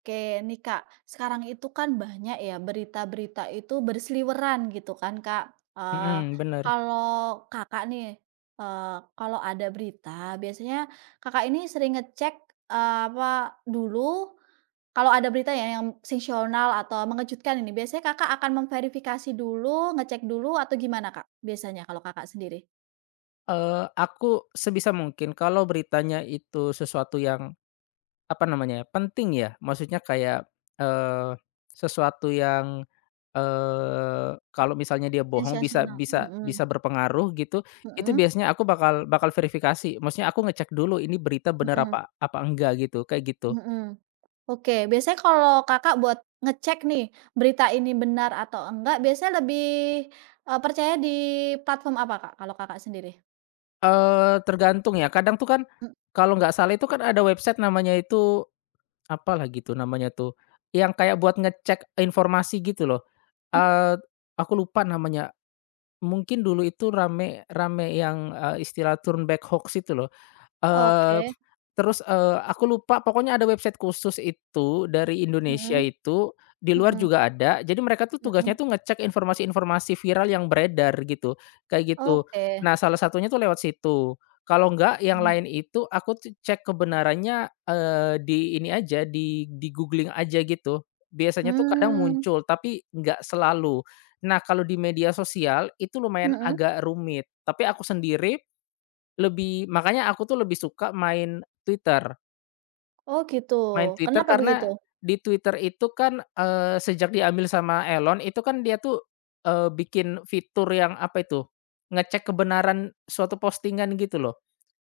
Oke, nih Kak, sekarang itu kan banyak ya berita-berita itu berseliweran gitu kan Kak. Eee, Mhm, bener. Kalau Kakak nih, eee, kalau ada berita biasanya Kakak ini sering ngecek, apa dulu, kalau ada berita ya yang sensasional atau mengejutkan ini, biasanya Kakak akan memverifikasi dulu, ngecek dulu atau gimana Kak biasanya kalau Kakak sendiri? Aku sebisa mungkin kalau beritanya itu sesuatu yang, apa namanya ya, penting ya, maksudnya kayak, eee, sesuatu yang, kalau misalnya dia bohong bisa Sensasional, bisa mhm, bisa berpengaruh gitu, itu mhm, biasanya aku bakal bakal verifikasi, maksudnya aku ngecek dulu ini berita bener mhm. apa apa enggak gitu, kayak gitu. Mhm. Oke, biasanya kalau Kakak buat ngecek nih, berita ini benar atau enggak, biasanya lebih, percaya di platform apa, Kak, kalau Kakak sendiri? Tergantung ya, kadang tuh kan kalau nggak salah itu kan ada website namanya itu apalah gitu namanya tuh, yang kayak buat ngecek informasi gitu loh. Mhm, Eee, aku lupa namanya. Mungkin dulu itu rame rame yang, istilah turn back hoax itu loh. oke, Eee Terus, aku lupa pokoknya ada website khusus itu dari Indonesia mhm, itu, di luar mhm, juga ada. Jadi mereka tuh tugasnya mhm, tuh ngecek informasi-informasi viral yang beredar gitu, kayak gitu. oke. Nah, salah satunya tuh lewat situ. Kalau enggak yang Mm. lain itu aku tuh cek kebenarannya, di ini aja, di-googling aja gitu. Biasanya tuh kadang hmm, muncul, tapi nggak selalu. Nah, kalau di media sosial itu mmm, lumayan mhm, agak rumit, tapi aku sendiri makanya aku tuh lebih suka main Twitter. oh gitu, Main Twitter kenapa begitu? karena di Twitter itu kan, sejak diambil sama Elon itu kan dia tuh, bikin fitur yang apa itu, ngecek kebenaran suatu postingan gitu loh.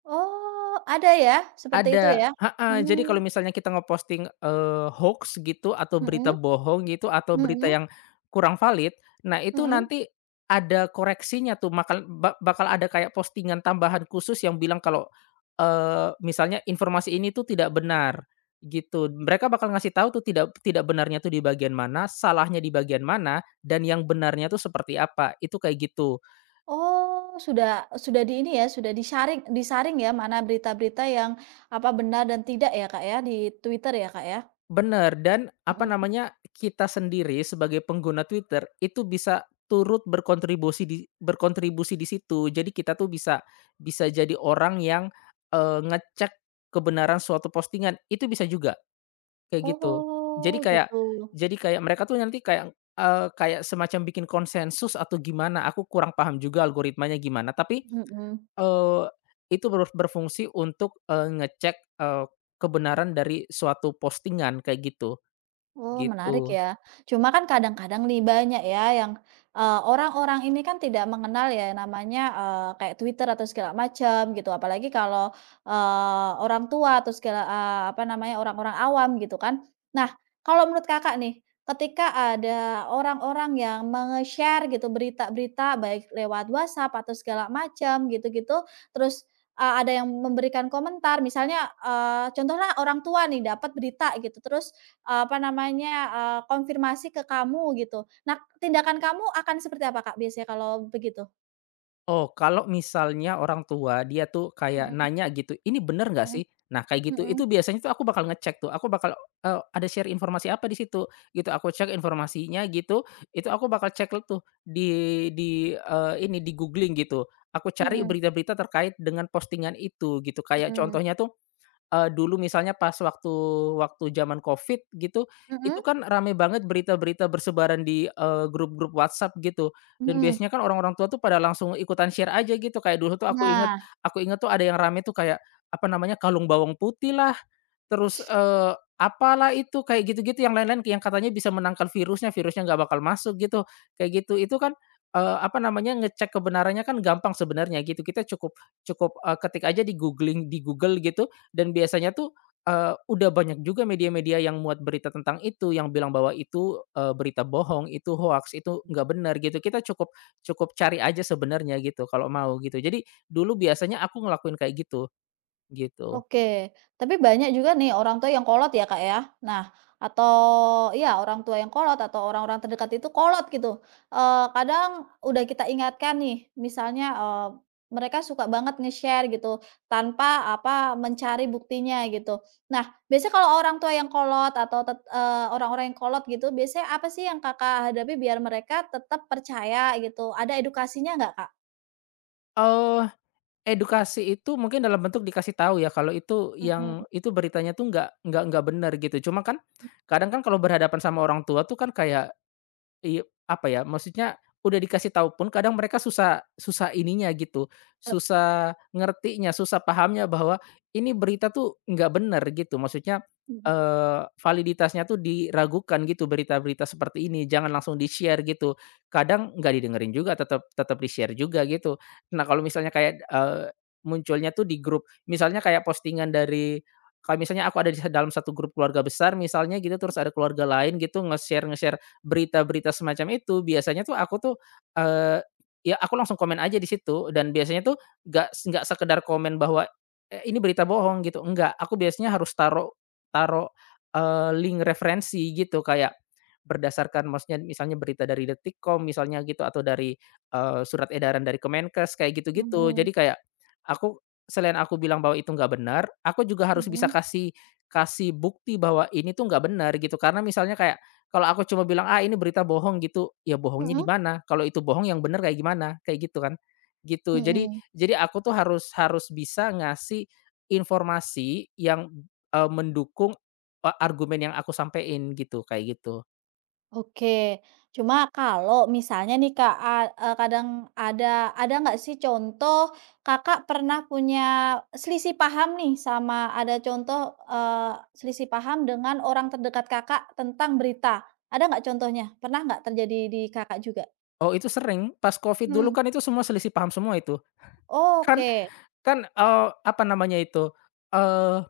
Oh, ada ya, seperti itu Ada, ya? heeh. Mmm, Jadi kalau misalnya kita ngeposting, hoaks gitu atau berita mhm, bohong gitu atau berita mhm, yang kurang valid, nah itu mhm. nanti ada koreksinya tuh makal ba bakal ada kayak postingan tambahan khusus yang bilang kalau, misalnya informasi ini tuh tidak benar, gitu. Mereka bakal ngasih tahu tuh tidak tidak benarnya tuh di bagian mana, salahnya di bagian mana, dan yang benarnya tuh seperti apa, itu kayak gitu. Oh, sudah di ini ya, sudah disaring, disaring ya, mana berita-berita yang, apa, benar dan tidak ya, Kak, ya, di Twitter ya, Kak, ya? Bener dan apa Mhm. namanya, kita sendiri sebagai pengguna Twitter itu bisa turut berkontribusi di situ. Jadi kita tuh bisa bisa jadi orang yang, ngecek kebenaran suatu postingan, itu bisa juga, kayak gitu. Jadi Oh, kayak gitu. jadi kayak mereka tuh nanti kayak, kayak semacam bikin konsensus atau gimana, aku kurang paham juga algoritmanya gimana, tapi, Mhm. eee, itu berfungsi untuk, ngecek, kebenaran dari suatu postingan, kayak gitu. Oh, menarik Gitu. ya. Cuma kan kadang-kadang nih banyak ya yang, orang-orang ini kan tidak mengenal ya namanya, kayak Twitter atau segala macam gitu. Apalagi kalau, orang tua atau segala apa namanya, orang-orang awam gitu kan. Nah, kalau menurut Kakak nih, ketika ada orang-orang yang nge share gitu berita-berita baik lewat WhatsApp atau segala macam gitu-gitu, terus, ada yang memberikan komentar misalnya, contohnya orang tua nih dapat berita gitu terus apa namanya, konfirmasi ke kamu gitu. Nah, tindakan kamu akan seperti apa, Kak, biasanya kalau begitu? Oh, kalau misalnya orang tua dia tuh kayak Mhm, nanya gitu, "Ini bener nggak mhm, sih?" Nah, kayak gitu, itu mhm, biasanya tuh aku bakal ngecek tuh, aku bakal, ada share informasi apa di situ, gitu. Aku cek informasinya gitu, itu aku bakal cek tuh di, ini, di-googling gitu. Aku cari mhm, berita-berita terkait dengan postingan itu, gitu. Kayak mhm, contohnya tuh dulu misalnya pas waktu waktu zaman Covid gitu, itu mhm, kan rame banget berita-berita bersebaran di, grup-grup WhatsApp gitu, dan mhm. biasanya kan orang-orang tua tuh pada langsung ikutan share aja gitu, kayak dulu tuh Nah. aku inget tuh ada yang rame tuh kayak, apa namanya, kalung bawang putih lah. Terus, apalah itu, kayak gitu-gitu yang lain-lain yang katanya bisa menangkal virusnya, virusnya nggak bakal masuk gitu, kayak gitu. Itu kan, apa namanya, ngecek kebenarannya kan gampang sebenarnya gitu. Kita cukup cukup, ketik aja di googling di Google gitu dan biasanya tuh, udah banyak juga media-media yang muat berita tentang itu, yang bilang bahwa itu, berita bohong, itu hoax itu nggak benar gitu. Kita cukup cukup cari aja sebenarnya gitu kalau mau gitu. Jadi dulu biasanya aku ngelakuin kayak gitu, gitu. Oke, tapi banyak juga nih orang tua yang kolot ya, Kak, ya. Nah, atau ya orang tua yang kolot atau orang-orang terdekat itu kolot gitu. Kadang udah kita ingatkan nih, misalnya, mereka suka banget nge-share gitu, tanpa apa, mencari buktinya gitu. Nah, biasanya kalau orang tua yang kolot atau orang-orang yang kolot gitu, biasanya apa sih yang Kakak hadapi biar mereka tetap percaya gitu? Ada edukasinya nggak, Kak? Eee Edukasi itu mungkin dalam bentuk dikasih tahu ya kalau itu yang Mhm, itu beritanya tuh nggak benar gitu. Cuma kan kadang kan kalau berhadapan sama orang tua tuh kan kayak iya, apa ya, maksudnya udah dikasih tahu pun kadang mereka susah susah ininya gitu, e, susah ngertinya, susah pahamnya bahwa ini berita tuh nggak benar gitu. Maksudnya, mhm, validitasnya tuh diragukan gitu berita-berita seperti ini, jangan langsung di-share gitu. Kadang nggak didengerin juga, tetap tetap di-share juga gitu. Nah, kalau misalnya kayak, munculnya tuh di grup, misalnya kayak postingan dari kalau misalnya aku ada di dalam satu grup keluarga besar misalnya gitu, terus ada keluarga lain gitu nge-share berita-berita semacam itu biasanya tuh aku tuh, eee, ya aku langsung komen aja di situ dan biasanya tuh nggak sekedar komen bahwa, ini berita bohong gitu, enggak, aku biasanya harus taruh taruh, link referensi gitu kayak berdasarkan maksudnya misalnya berita dari Detikcom misalnya gitu atau dari, surat edaran dari Kemenkes kayak gitu-gitu. mhm, Jadi kayak aku selain aku bilang bahwa itu nggak benar, aku juga harus bisa mhm, kasih kasih bukti bahwa ini tuh nggak benar gitu. Karena misalnya kayak kalau aku cuma bilang, "Ah, ini berita bohong," gitu, ya bohongnya di mhm, mana? Kalau itu bohong yang bener kayak gimana? Kayak gitu kan, gitu. Jadi mhm. jadi aku tuh harus harus bisa ngasih informasi yang, mendukung, argumen yang aku sampein gitu, kayak gitu. Oke, cuma kalau misalnya nih Kak, kadang ada ada nggak sih contoh Kakak pernah punya selisih paham nih sama ada contoh, eee, selisih paham dengan orang terdekat Kakak tentang berita? Ada nggak contohnya? Pernah nggak terjadi di Kakak juga? Oh, itu sering, pas Covid dulu Mhm, kan itu semua selisih paham semua itu. Kan oke, kan, apa namanya itu, eee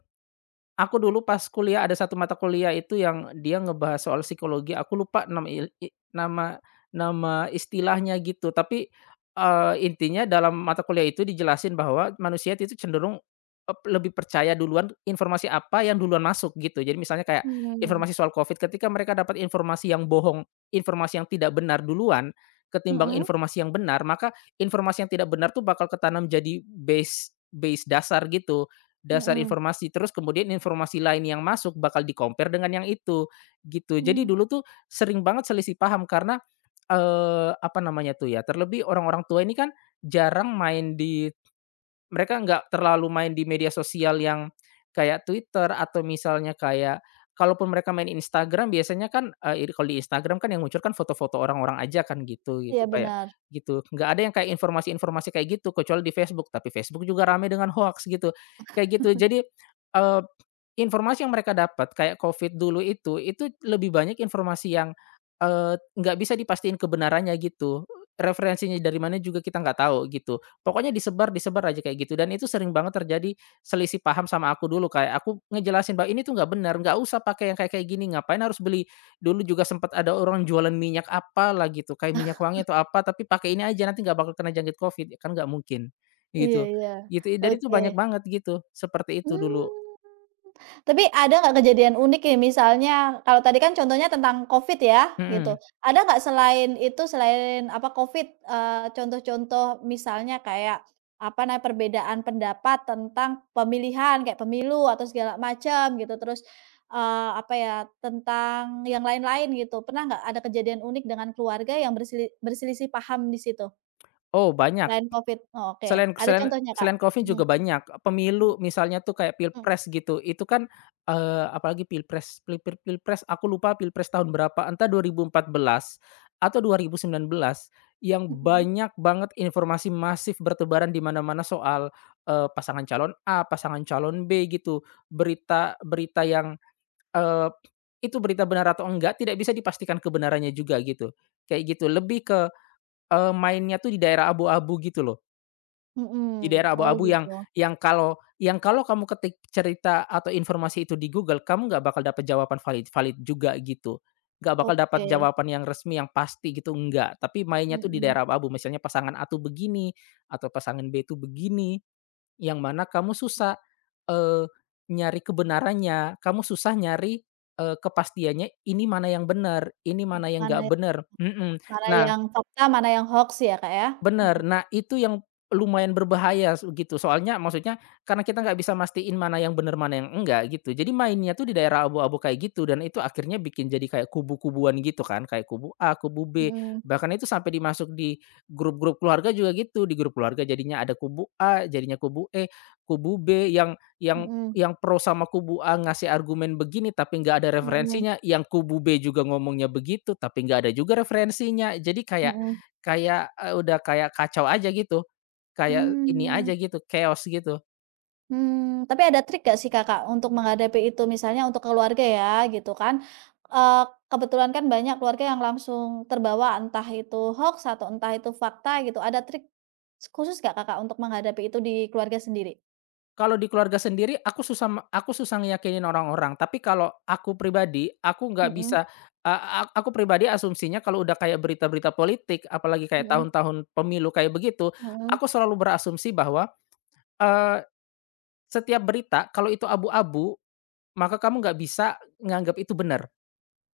Aku dulu pas kuliah ada satu mata kuliah itu yang dia ngebahas soal psikologi, aku lupa nama il i nama nama istilahnya gitu, tapi, intinya dalam mata kuliah itu dijelasin bahwa manusia itu cenderung, lebih percaya duluan informasi apa yang duluan masuk gitu. Jadi misalnya kayak mhm, informasi soal Covid, ketika mereka dapat informasi yang bohong, informasi yang tidak benar duluan, ketimbang mhm, informasi yang benar, maka informasi yang tidak benar tuh bakal ketanam jadi base base dasar gitu. Dasar mhm, informasi, terus kemudian informasi lain yang masuk bakal di-compare dengan yang itu, gitu. Jadi hmm, dulu tuh sering banget selisih paham karena, apa namanya tuh ya, terlebih orang-orang tua ini kan jarang main di mereka nggak terlalu main di media sosial yang kayak Twitter atau misalnya kayak kalaupun mereka main Instagram biasanya kan, kalau di Instagram kan yang muncul kan foto-foto orang-orang aja kan gitu iya gitu kayak benar, gitu. Nggak ada yang kayak informasi-informasi kayak gitu kecuali di Facebook, tapi Facebook juga rame dengan hoaks gitu, kayak gitu. Jadi, eee informasi yang mereka dapat kayak Covid dulu itu lebih banyak informasi yang, nggak bisa dipastiin kebenarannya gitu, referensinya dari mana juga kita nggak tahu gitu, pokoknya disebar disebar aja kayak gitu dan itu sering banget terjadi selisih paham sama aku dulu kayak aku ngejelasin bahwa, "Ini tuh nggak benar, nggak usah pakai yang kayak kayak gini, ngapain harus beli?" Dulu juga sempat ada orang jualan minyak apalah gitu, kayak minyak wangi atau apa, "Tapi pakai ini aja nanti nggak bakal kena jangkit Covid," ya kan nggak mungkin, iya gitu. iya, Gitu, jadi itu oke, banyak banget gitu, seperti itu dulu. mmm. Tapi ada nggak kejadian unik nih misalnya, kalau tadi kan contohnya tentang Covid ya gitu, Mhm. ada nggak selain itu, selain apa Covid, contoh-contoh misalnya kayak, apa namanya, perbedaan pendapat tentang pemilihan kayak pemilu atau segala macam gitu terus, apa ya, tentang yang lain-lain gitu, pernah nggak ada kejadian unik dengan keluarga yang berselisih paham di situ Oh banyak. selain Covid? Oh oke, Selain ada selain contohnya Kak? selain Covid Mhm, juga banyak. mhm, Pemilu misalnya tuh kayak mhm, pilpres gitu, itu kan, apalagi pilpres aku lupa pilpres tahun berapa, entah 2014 atau 2019 yang mhm, banyak banget informasi masif bertebaran di mana-mana soal, pasangan calon A, pasangan calon B gitu. Berita berita yang, eee, itu berita benar atau enggak tidak bisa dipastikan kebenarannya juga gitu, kayak gitu. Lebih ke, mainnya tuh di daerah abu-abu gitu loh. Di mhm, daerah oh abu-abu gitu, yang kalau kamu ketik cerita atau informasi itu di Google, kamu nggak bakal dapat jawaban valid valid juga gitu. Nggak bakal dapat oke. jawaban yang resmi, yang pasti gitu, enggak. Tapi mainnya tuh di Mhm, daerah abu-abu, misalnya pasangan A tuh begini, atau pasangan B tuh begini, yang mana kamu susah, eee, nyari kebenarannya, kamu susah nyari, kepastiannya ini mana yang benar ini mana yang nggak mana bener. mana Nah yang fakta, mana yang hoaks ya, Kak, ya? Mhm, Bener, nah itu yang lumayan berbahaya gitu, soalnya maksudnya karena kita nggak bisa mastiin mana yang bener, mana yang enggak gitu. Jadi mainnya tuh di daerah abu-abu kayak gitu dan itu akhirnya bikin jadi kayak kubu-kubuan gitu kan, kayak kubu A, kubu B, mhm, bahkan itu sampai dimasuk di grup-grup keluarga juga gitu, di grup keluarga jadinya ada kubu A, kubu B yang yang mhm, yang pro sama kubu A ngasih argumen begini tapi nggak ada mhm, referensinya, yang kubu B juga ngomongnya begitu tapi nggak ada juga referensinya. Jadi kayak mhm. kayak, udah kayak kacau aja gitu, kayak ini Mmm, aja gitu, chaos gitu. mmm, tapi ada trik nggak sih, Kakak, untuk menghadapi itu? Misalnya untuk keluarga ya, gitu kan, eee, kebetulan kan banyak keluarga yang langsung terbawa entah itu hoaks atau entah itu fakta gitu, ada trik khusus nggak, Kakak, untuk menghadapi itu di keluarga sendiri? Kalau di keluarga sendiri aku susah ngeyakinin orang-orang, tapi kalau aku pribadi, aku nggak Mhm, bisa, eee, aku pribadi asumsinya kalau udah kayak berita-berita politik, apalagi kayak mhm, tahun-tahun pemilu kayak begitu, mhm, aku selalu berasumsi bahwa, eee, setiap berita kalau itu abu-abu, maka kamu nggak bisa nganggap itu benar.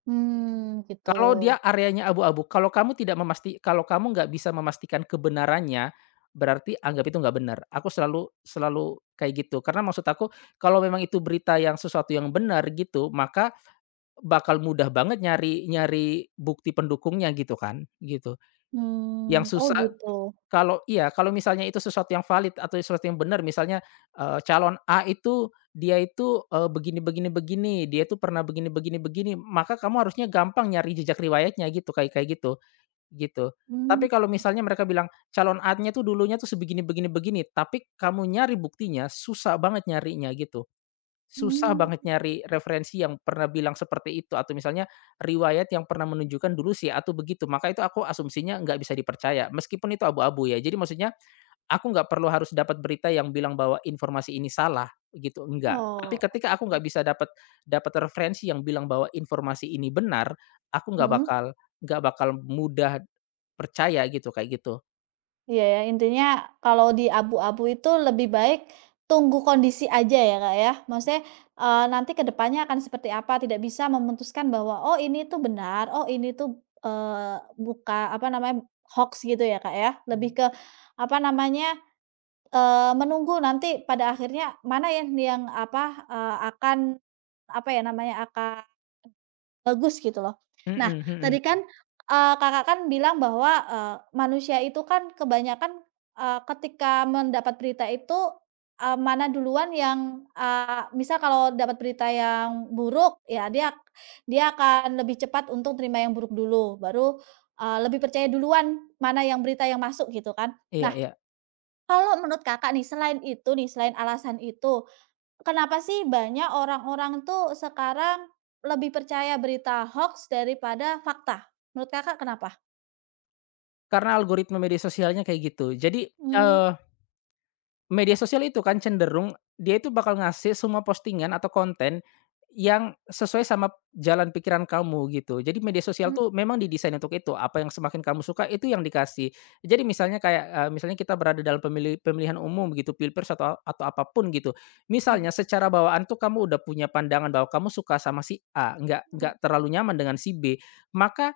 mmm, gitu. Kalau dia areanya abu-abu, kalau kamu nggak bisa memastikan kebenarannya, berarti anggap itu nggak benar. Aku selalu selalu kayak gitu. Karena maksud aku, kalau memang itu berita yang sesuatu yang benar gitu, maka bakal mudah banget nyari nyari bukti pendukungnya gitu kan, gitu. Mmm, Yang oh susah gitu. kalau iya, kalau misalnya itu sesuatu yang valid atau sesuatu yang benar misalnya, calon A itu dia itu, begini begini begini, dia itu pernah begini begini begini, maka kamu harusnya gampang nyari jejak riwayatnya gitu, kayak kayak gitu, gitu. Mmm, Tapi kalau misalnya mereka bilang calon A-nya tuh dulunya tuh sebegini begini begini, tapi kamu nyari buktinya susah banget nyarinya gitu. Susah mmm. banget nyari referensi yang pernah bilang seperti itu atau misalnya riwayat yang pernah menunjukkan dulu sih atau begitu, maka itu aku asumsinya nggak bisa dipercaya, meskipun itu abu-abu ya. Jadi maksudnya aku nggak perlu harus dapat berita yang bilang bahwa informasi ini salah, gitu, enggak. Tapi Oh, ketika aku nggak bisa dapat dapat referensi yang bilang bahwa informasi ini benar, aku mhm, nggak bakal mudah percaya gitu, kayak gitu. iya ya, intinya kalau di abu-abu itu lebih baik tunggu kondisi aja ya, Kak, ya? Maksudnya, nanti ke depannya akan seperti apa, tidak bisa memutuskan bahwa, "Oh, ini tuh benar, oh, ini tuh, buka apa namanya, hoax gitu ya, Kak, ya? Lebih ke apa namanya, menunggu nanti pada akhirnya mana yang apa, akan apa ya namanya, akan bagus gitu loh. Nah, Mhm mhm. tadi kan, Kakak kan bilang bahwa, manusia itu kan kebanyakan, ketika mendapat berita itu, mana duluan yang, misal kalau dapat berita yang buruk, ya dia dia akan lebih cepat untuk terima yang buruk dulu, baru, lebih percaya duluan mana yang berita yang masuk gitu kan. Iya Nah, iya. kalau menurut Kakak nih, selain itu nih, selain alasan itu, kenapa sih banyak orang-orang tuh sekarang lebih percaya berita hoax daripada fakta? Menurut Kakak kenapa? Karena algoritma media sosialnya kayak gitu. Jadi, Mmm, media sosial itu kan cenderung dia itu bakal ngasih semua postingan atau konten yang sesuai sama jalan pikiran kamu gitu. Jadi media sosial mmm, tuh memang didesain untuk itu, apa yang semakin kamu suka itu yang dikasih. Jadi misalnya kayak, misalnya kita berada dalam pemilihan umum gitu, pilpres atau apapun gitu. Misalnya secara bawaan tuh kamu udah punya pandangan bahwa kamu suka sama si A, nggak mhm, nggak terlalu nyaman dengan si B, maka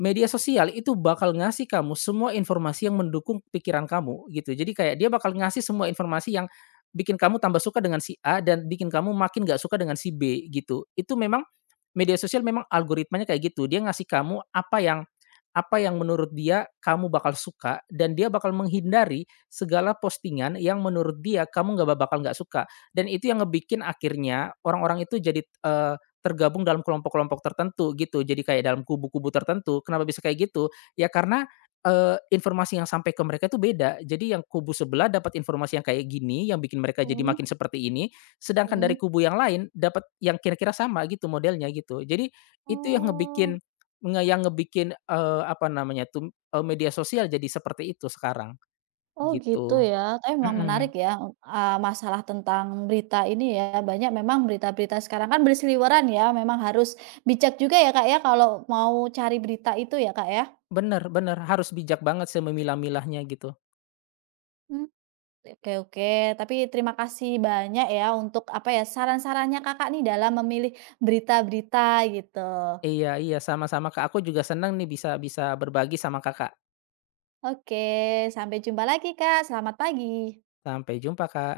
media sosial itu bakal ngasih kamu semua informasi yang mendukung pikiran kamu gitu. Jadi kayak dia bakal ngasih semua informasi yang bikin kamu tambah suka dengan si A dan bikin kamu makin nggak suka dengan si B gitu. Itu memang Media sosial memang algoritmanya kayak gitu, dia ngasih kamu apa yang menurut dia kamu bakal suka dan dia bakal menghindari segala postingan yang menurut dia kamu nggak suka. Dan itu yang ngebikin akhirnya orang-orang itu jadi, tergabung dalam kelompok-kelompok tertentu gitu, jadi kayak dalam kubu-kubu tertentu. Kenapa bisa kayak gitu? Ya karena, informasi yang sampai ke mereka itu beda. Jadi yang kubu sebelah dapat informasi yang kayak gini, yang bikin mereka jadi mhm, makin seperti ini, sedangkan mhm. dari kubu yang lain dapat yang kira-kira sama gitu modelnya gitu. Jadi itu yang Oh, ngebikin nge yang ngebikin, apa namanya tuh, media sosial jadi seperti itu sekarang oh gitu gitu. ya. Tapi memang menarik Mhm, ya, masalah tentang berita ini ya, banyak memang berita-berita sekarang kan berseliweran ya, memang harus bijak juga ya, Kak, ya, kalau mau cari berita itu ya, Kak, ya? bener bener harus bijak banget sih memilah-milahnya gitu. Mmm. Oke, oke, tapi terima kasih banyak ya untuk apa ya, saran-sarannya Kakak nih dalam memilih berita-berita gitu. Iya iya sama-sama Kak, aku juga seneng nih bisa bisa berbagi sama Kakak. Oke, sampai jumpa lagi Kak, selamat pagi. Sampai jumpa Kak.